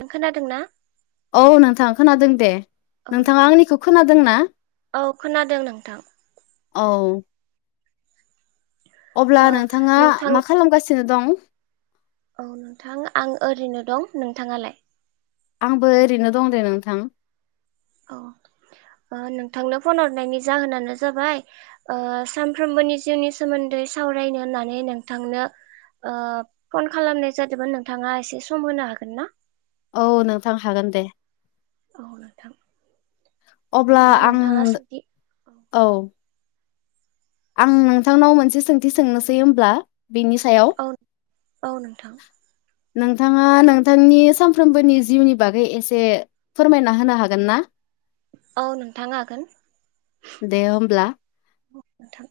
नों खोनादों ना? औ नोंथां खोनादों दे। औ नोंथाङा नोंथां आंनिखौ खोनादों ना? औ खोनादों नोंथां औ। अब्ला ओ नोंथाङा नोंथां मा खालामगासिनो दं? औ नोंथां आं ओरैनो दं। नोंथाङालाय? आंबो ओरैनो दं दे नोंथां। औ। ओ नोंथांनो फन हरनायनि जाहोनानो जाबाय ओ सामफ्रोमबोनि जिउनि सोमोन्दै सावरायनो होननानै नोंथांनो ओ फन खालामनाय जादोमोन नोंथाङा एसे सम होनो हागोन ना? औ नोंथां हागोन दे। औ नोंथां अब्ला नोंथाङा सोंथि औ आं नोंथांनाव मोनसे सोंथि सोंनोसै होमब्ला बेनि सायाव औ औ नोंथां। नोंथाङा नोंथांनि सामफ्रोमबोनि जिउनि बागै एसे फोरमायना होनो हागोन ना? औ नोंथां हागोन। दे होमब्ला अ नोंथां।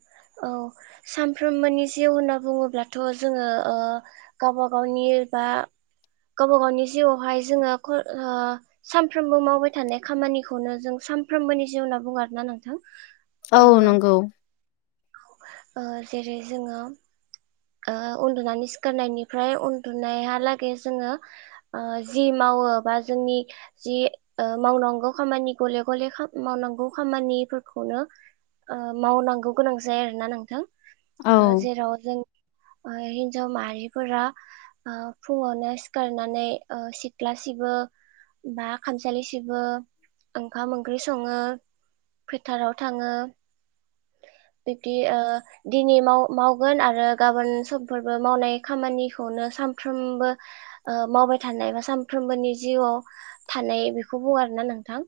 औ सामफ्रोमबोनि जिउ होनना बुङोब्लाथ' जोङो ओ गावबा गावनि बा गावबा गावनि जिउआवहाय जोङो ख ओ सामफ्रोमबो मावबाय थानाय खामानिखौनो जों सामफ्रोमबोनि जिउ होनना बुङो आरोना नोंथां। ओ औ नंगौ। ओ जेरै जोङो ओ उन्दुनानै सिखारनायनिफ्राय उन्दुनायहालागै जोङो ओं जिमाव मावो बा जोंनि जि ओ मावनांगौ खामानि गले गले खा मावनांगौ खामानि फोरखौनो ओ मावनांगौ गोनां जाया आरोना नोंथां औ ओ जेराव जों ओ हिन्जाव माहारिफोरा ओ फुङावनो सिखारनानै ओ सिथ्ला सिबो बा खामसालि सिबो ओंखाम ओंख्रि सङो फोथाराव थाङो। [inaudible] बिबदि ओ दिनै माव-मावगोन आरो गाबोन समफोरबो मावनाय खामानिखौनो सामफ्रामबो ओ मावबाय थानाय बा सामफ्रोमबोनि जिउआव थानाय बेखौ बुङा आर ना नोंथां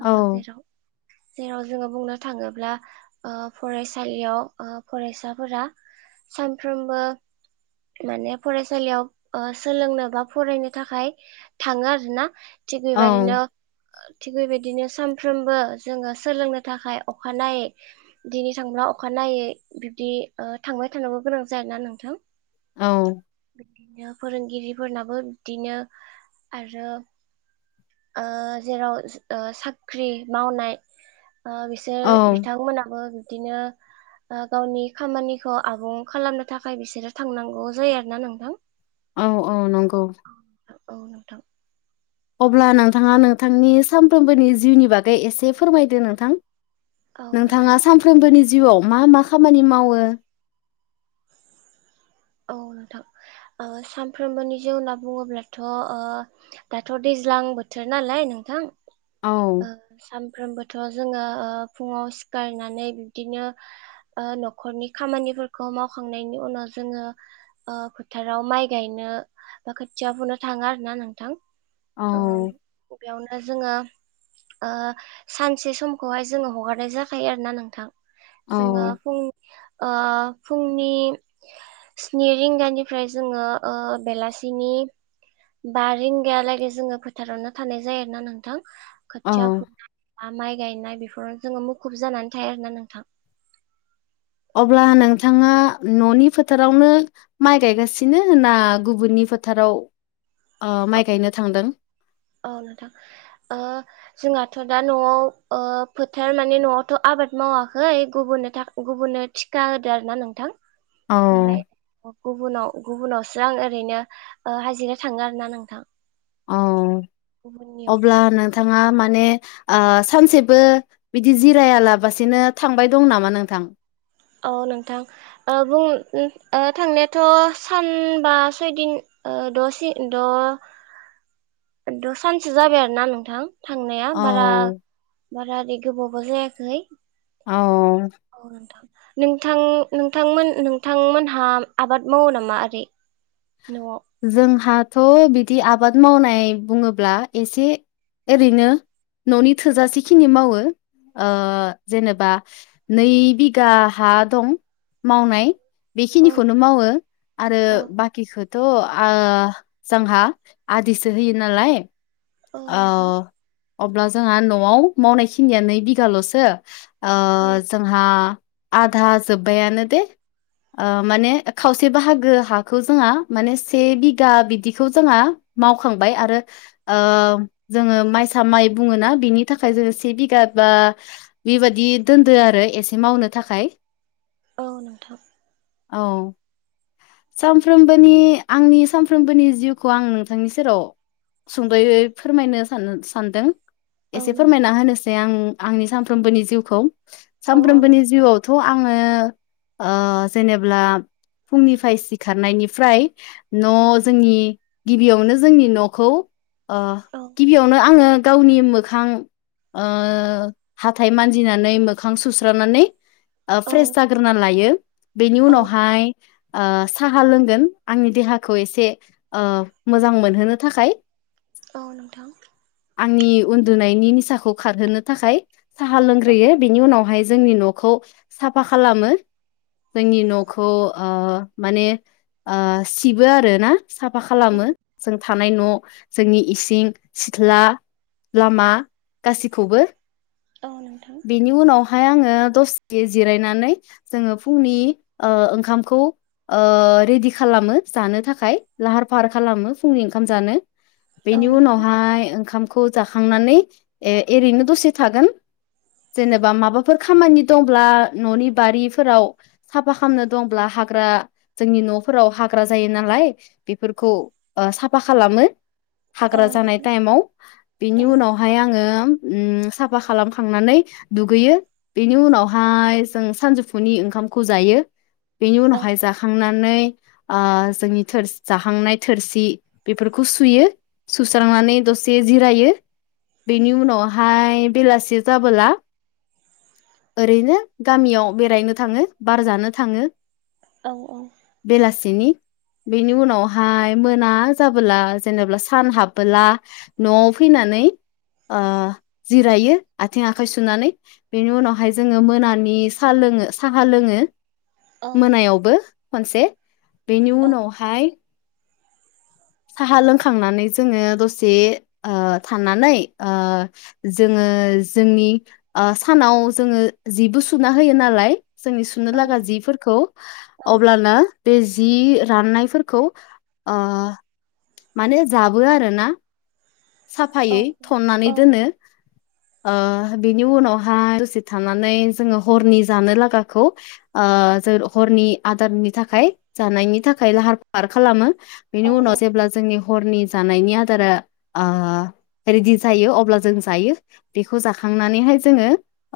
औ जेराव जेराव जोङो बुंनो थाङोब्ला ओ फरायसालियाव ओ फरायसाफोरा सामफ्रोमबो माने फरायसालियाव ओ सोलोंनो बा फरायनो थाखाय थाङो आरो ना। थिग औ बेबायदिनो ओ थिग बेबायदिनो सामफ्रोमबो जोङो सोलोंनो थाखाय अखानायै दिनै थांब्ला अखानायै बिबदि ओ थांबाय थानांगो गोनां जायोना नोंथां। औ बिदिनो फोरोंगिरिफोरनाबो बिदिनो आरो ओ जेराव ओ साख्रि मावनाय ओ बिसोर औ बिथांमोनाबो बिदिनो ओ गावनि खामानिखौ आबुं खालामनो थाखाय बिसोरो थांनांगौ जायो आरोना नोंथां औ औ नंगौ औ नोंथां अब्ला नोंथाङा नोंथांनि सानफ्रोमबोनि जिउनि बागै एसे फोरमायदो नोंथां औ नोंथां नोंथाङा सानफ्रोमबोनि जिउआव मा मा खामानि मावो? औ नोंथां ओ सानफ्रोमबोनि जिउ होनना बुङोब्लाथ'ओ दाथ' दै ज्लां बोथोर नालाय औ नोंथां सानफ्रामबोथ' जोङो ओ फुङाव सिखारनानै बिब्दिनो ओ न'खरनि खामानिफोरखौ मावखांनायनि उनाव जोङो ओ फोथाराव माइ गायनो बा खोथिया बोननो थाङा आरो ना नोंथां औ ओ बेयावनो जोङो ओ सानसे समखौहाय जोङो हगारनाय जाखायो आरोना नोंथां औ जोङो फुं ओ फुंनि स्नि रिंगानिफ्राय जोङो ओ बेलासिनि बा रिंगायालागै जोङो फोथारावनो थानाय जायोना नोंथां औ खोथिया फुनाय बा माइ गायनाय बेफोरावनो जोङो मुखुब जानानै थायो आरोना नोंथां अब्ला नोंथाङा न'नि फोथारावनो माइ गायगासिनो ना गुबुननि फोथाराव ओ माइ गायनो थांदों? औ नोंथां ओ जोंहाथ' दा न'आव ओ फोथार माने न'आवथ' आब आबाद मावाखै गुब गुबुननो थिखा होदो आरो ना नोंथां ओमफाय औ गुबुनाव गुबुनाव आं ओरैनो ओ हाजिरा थाङो आरो ना नोंथां औ गुबुननियाव अब्ला नोंथाङा मा माने ओ सानसेबो बिदि जिरायालाबसिनो थांबाय दं नामा नोंथां? औ नोंथां ओ बुं ओ थांनायाथ' सानबा सयदिन ओ दसे द द सानसो जाबाय आरो ना नोंथां थांनाया बारा औ बारा ओरै गोबावबो जायाखै औ औ नोंथां नोंथां नोंथांमोन नोंथांमोनहा आबाद मावो नामा ओरै न'आव जोंहाथ' बिदि आबाद मावनाय बुङोब्ला एसे ओरैनो न'नि थोजासेखिनि मावो ओ जेनेबा नै बिघा हा दं मावनाय औ बेखिनिखौनो मावो आरो औ बाखिखौ त' आ जोंहा आदिसो होयो नालाय औ ओ नोंथां अब्ला जोंहा न'आव मावनाय खिनिया नै बिघाल'सो ओ औ जोंहा आधा जोबबायानो दे ओ माने खावसे बाहागो हाखौ जोंहा माने से बिगा बिदिखौ जोंहा मावखांबाय आरो ओ जोङो मायसा माइ बुङो ना बेनि थाखाय जों से बिघा बा बेबादि दोनदों आरो एसे मावनो थाखाय औ नोंथां औ सामफ्रोमबोनि आंनि सामफ्रोमबोनि जिउखौ आं नोंथांनि सेराव सुंद'यै फोरमायनो सान सानदों औ एसे नोंथां फोरमायना होनोसै आं आंनि सामफ्रोमबोनि जिउखौ। औ औ सामफ्रोमबोनि नोंथां जिउआवथ' आङो ओ जेनेब्ला फुंनिफाय सिखारनायनिफ्राय न' जोंनि गिबियावनो जोंनि न'खौ अ औ गिबियावनो आङो गावनि मोखां ओ हाथाय मानजिनानै मोखां सुस्रानानै ओ औ फ्रेस जाग्रोना लायो बेनि औ उनावहाय ओ साहा लोंगोन आंनि देहाखौ एसे ओ मोजां मोनहोनो थाखाय। औ नोंथां। आंनि उन्दुनायनि निसाखौ खारहोनो थाखाय साहा औ लोंग्रोयो बेनि उनावहाय जोंनि न'खौ साफा खालामो। जोंनि न'खौ ओ माने ओ सिबो आरो ना। साफा औ खालामो जों थानाय न' जोंनि इस सिं, सिथ्ला, लामा गासिखौबो औ नोंथां औ नोंथां बिनि उनाव हाय आङो दसे जिरायनानै जोङो फुंनि ओ ओंखामखौ ओ रेडि खालामो जानो थाखाय लाहार फाहार खालामो फुंनि ओंखाम जानो। बेनि औ उनावहाय ओंखामखौ जाखांनानै ए एरैनो दसे थागोन जेनेबा माबाफोर खामानि दंब्ला न'नि बारिफोराव साफा खामनो दंब्ला हा हाग्रा जोंनि न'फोराव हाग्रा जायो नालाय बेफोरखौ ओ साफा खालामो। हाग्रा जानाय नोंथां टाइमाव बिनि औ उनावहाय आङो उम साफा खालामखांनानै दुगैयो बेनि उनावहाय जों सानजौफुनि ओंखा मखौ जायो। बेनि औ उनावहाय जाखांनानै ओ जोंनि थोर जाहांनाय थोरसि बेफोरखौ सुयो। सुस्रांनानै दसे जिरायो। बेनि उनावहाय बेलासि जाबोला ओरैनो गामियाव बेरायनो थाङो बार जानो थाङो। औ बेलासिनि बेनि उनावहाय मोना जाबोला जेनेबा सान हाबबोला नवाव फैनानै ओ जिरायो आथिं आखाइ सुनानै बेनि उनावहाय जोङो मोनानि सा लो लोङो साहा लोङो। औ मोनायावबो खनसे बेनि उनावहाय साहा लोंखांनानै जोङो दसे थानानै जोङो ओ जोंनि ओ सानाव जोङो जिबो सुना होयो नालाय। जोंनि सुनो औ लागा जिफोरखौ औ अब्लाना बे जि राननायफोरखौ आ माने जाबो आरोना। साफायै थननानै दोनो। ओ बिनि उनावहाय दसे थानानै जोङो हरनि जानो लागाखौ ओ ओ जर हरनि आदारनि थाखाय जानायनि थाखाय लाहार फाहार खालामो। बेनि उनाव औ जेब्ला जोंनि हरनि जानायनि आदारा आ रेडि जायो अब्ला जों जायो बेखौ जाखांनानैहाय जोङो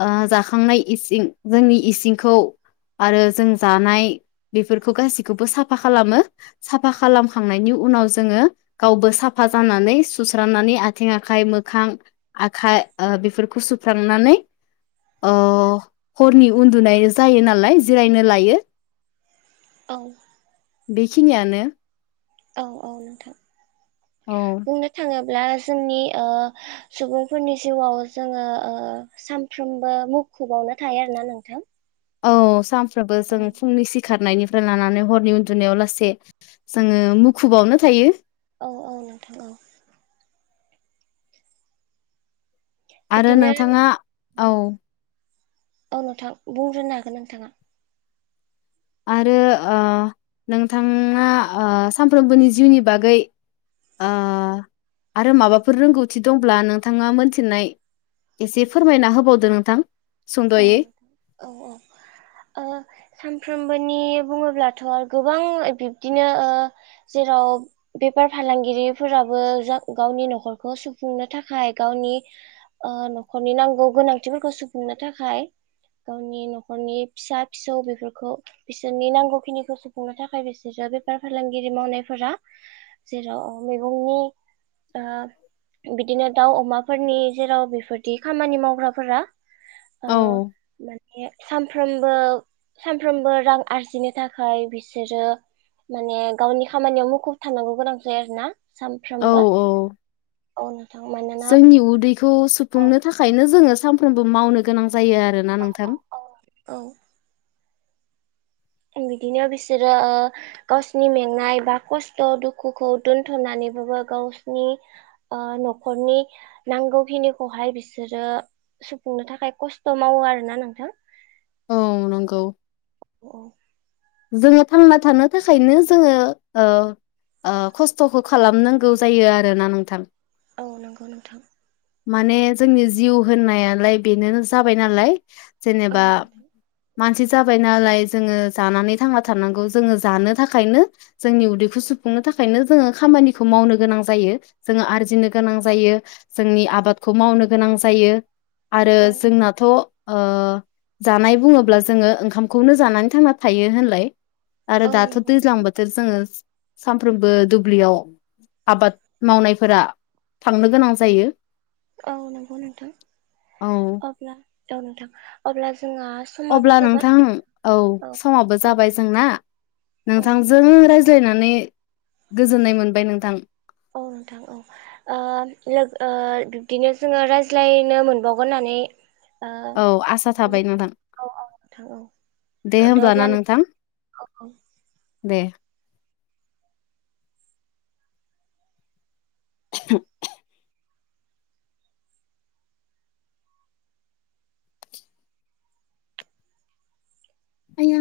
ओ जाखांनाय इसि इं जोंनि इसिंखौ आरो जों जानाय बेफोरखौ गासैखौबो साफा खालामो साफा खालामखांनायनि उनाव जोङो गावबो साफा जानानै सुस्रांनानै आथिं आखाइ मोखां आखाइ ओ बेफोरखौ सुफ्रांनानै औ हरनि उन्दुनाय जायो नालाय जिरायनो लायो। औ बेखिनियानो औ औ नोंथां औ बुंनो थाङो ब्ला जोंनि ओ सुबुंफोरनि जिउआव जोङो ओ सानफ्रोमबो मु खुबावनो थायो आरोना नोंथां औ सानफ्रोबो औ जों फुंनि सि खारनायनिफ्राय लानानै हरनि उन्दुनायाव लासै जोङो मुखुबावनो थायो। औ औ नोंथां औ आरो बिदिनो नोंथाङा औ औ नोंथां बुंग्रोनो हागोन नोंथाङा आरो ओ नोंथाङा ओ सानफ्रोमबोनि जिउनि बागै ओ आरो माबाफोर रोंगौथि दंब्ला नोंथाङा मोनथिनाय एसे फोरमायना होबावदो नोंथां सुंद'यै औ-औ-औ ओ सान फ्रोमबोनि बुङोब्लाथ' गोबां बिब्दिनो ओ जेराव बेफार फा लांगिरिफोराबो गावनि न'खरखौ सुफुंनो थाखाय गावनि ओ न'खर नि नांगौ गोनांथिफोरखौ सुफुंनो थाखाय गावनि न'खरनि फिसा फिसौ बेफोरखौ बिसोरनि नांगौ खिनिखौ सुफुंनो थाखाय बेसोर जों बेफार फालांगिरि मावनायफोरा जेराव मैगंनि ओ बिदिनो दाउ अमाफोरनि जेराव बेफोरदि खामानि मावग्राफोरा ओ औ माने सानफ्रोमबो सानफ्रोमबो रां आरजिनो थाखाय बिसोरो माने गावनि खामानियाव मुखुब थाननांगौ गोनां जायो आरो ना औ-औ औ नोंथां मानोना जोंनि उदैखौ औ सुफुंनो थाखायनो जोङो सानफ्रामबो मावनो गोनां जायो आरोना नोंथां औ औ बिदिनो बिसोरो गावसिनि मेंनाय बा खस्थ' दुखुखौ दोनथ'नानै बो गावसिनि न'खरनि नांगौखिनिखौहाय बिसोरो सुफुंनो थाखाय खस्थ' मावो आरोना नोंथां औ नंगौ अ जोङो थांना थानो थाखायनो जोङो ओ ओ खस्थ'खौ खालामनांगौ जायो आरोना नोंथां औ नंगौ नोंथां माने जोंनि जिउ होननायालाय बेनो जाबाय नालाय औ जेनेबा नोंथां मानसि जाबाय नालाय जोङो जानानै थांना थानांगौ जोङो जानो थाखायनो जोंनि उदैखौ सुफुंनो थाखायनो जोङो खामानिखौ मावनो गोनां जायो जोङो आरजिनो गोनां जायो जोंनि आबादखौ मावनो गोनां जायो आरो औ जोंनाथ' ओ जानाय बुङोब्ला जोङो ओंखामखौनो जानानै थांना थायो होनलाय आरो औ दाथ' नंगौ दैज्लां नोंथां बोथोर जोङो सानफ्रोमबो दुब्लियाव आबाद मावनायफोरा थांनो गोनां जायो औ नंगौ नोंथां औ अब्ला औ नोंथां अब्ला जोंहा समाबो अब्ला जाबाय नोंथां औ समाबो औ जाबाय जोंना औ नोंथांजों रायज्लायनानै गोजोननाय मोनबाय नोंथां औ नोंथां औ ओ लोगो बिदिनो जोङो रायज्लायनो मोनबावगोन होन नानै औ आसा थाबाय नोंथां औ नोंथां औ दे दा अब्ला होमब्लाना नोंथां नों दे [unintelligible] आया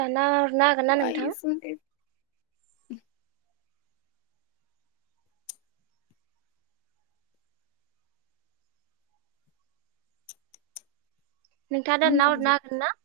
दानना हरनो हागोनना नोंथां? नोंथाङा दानना आया हरनो हागोनना?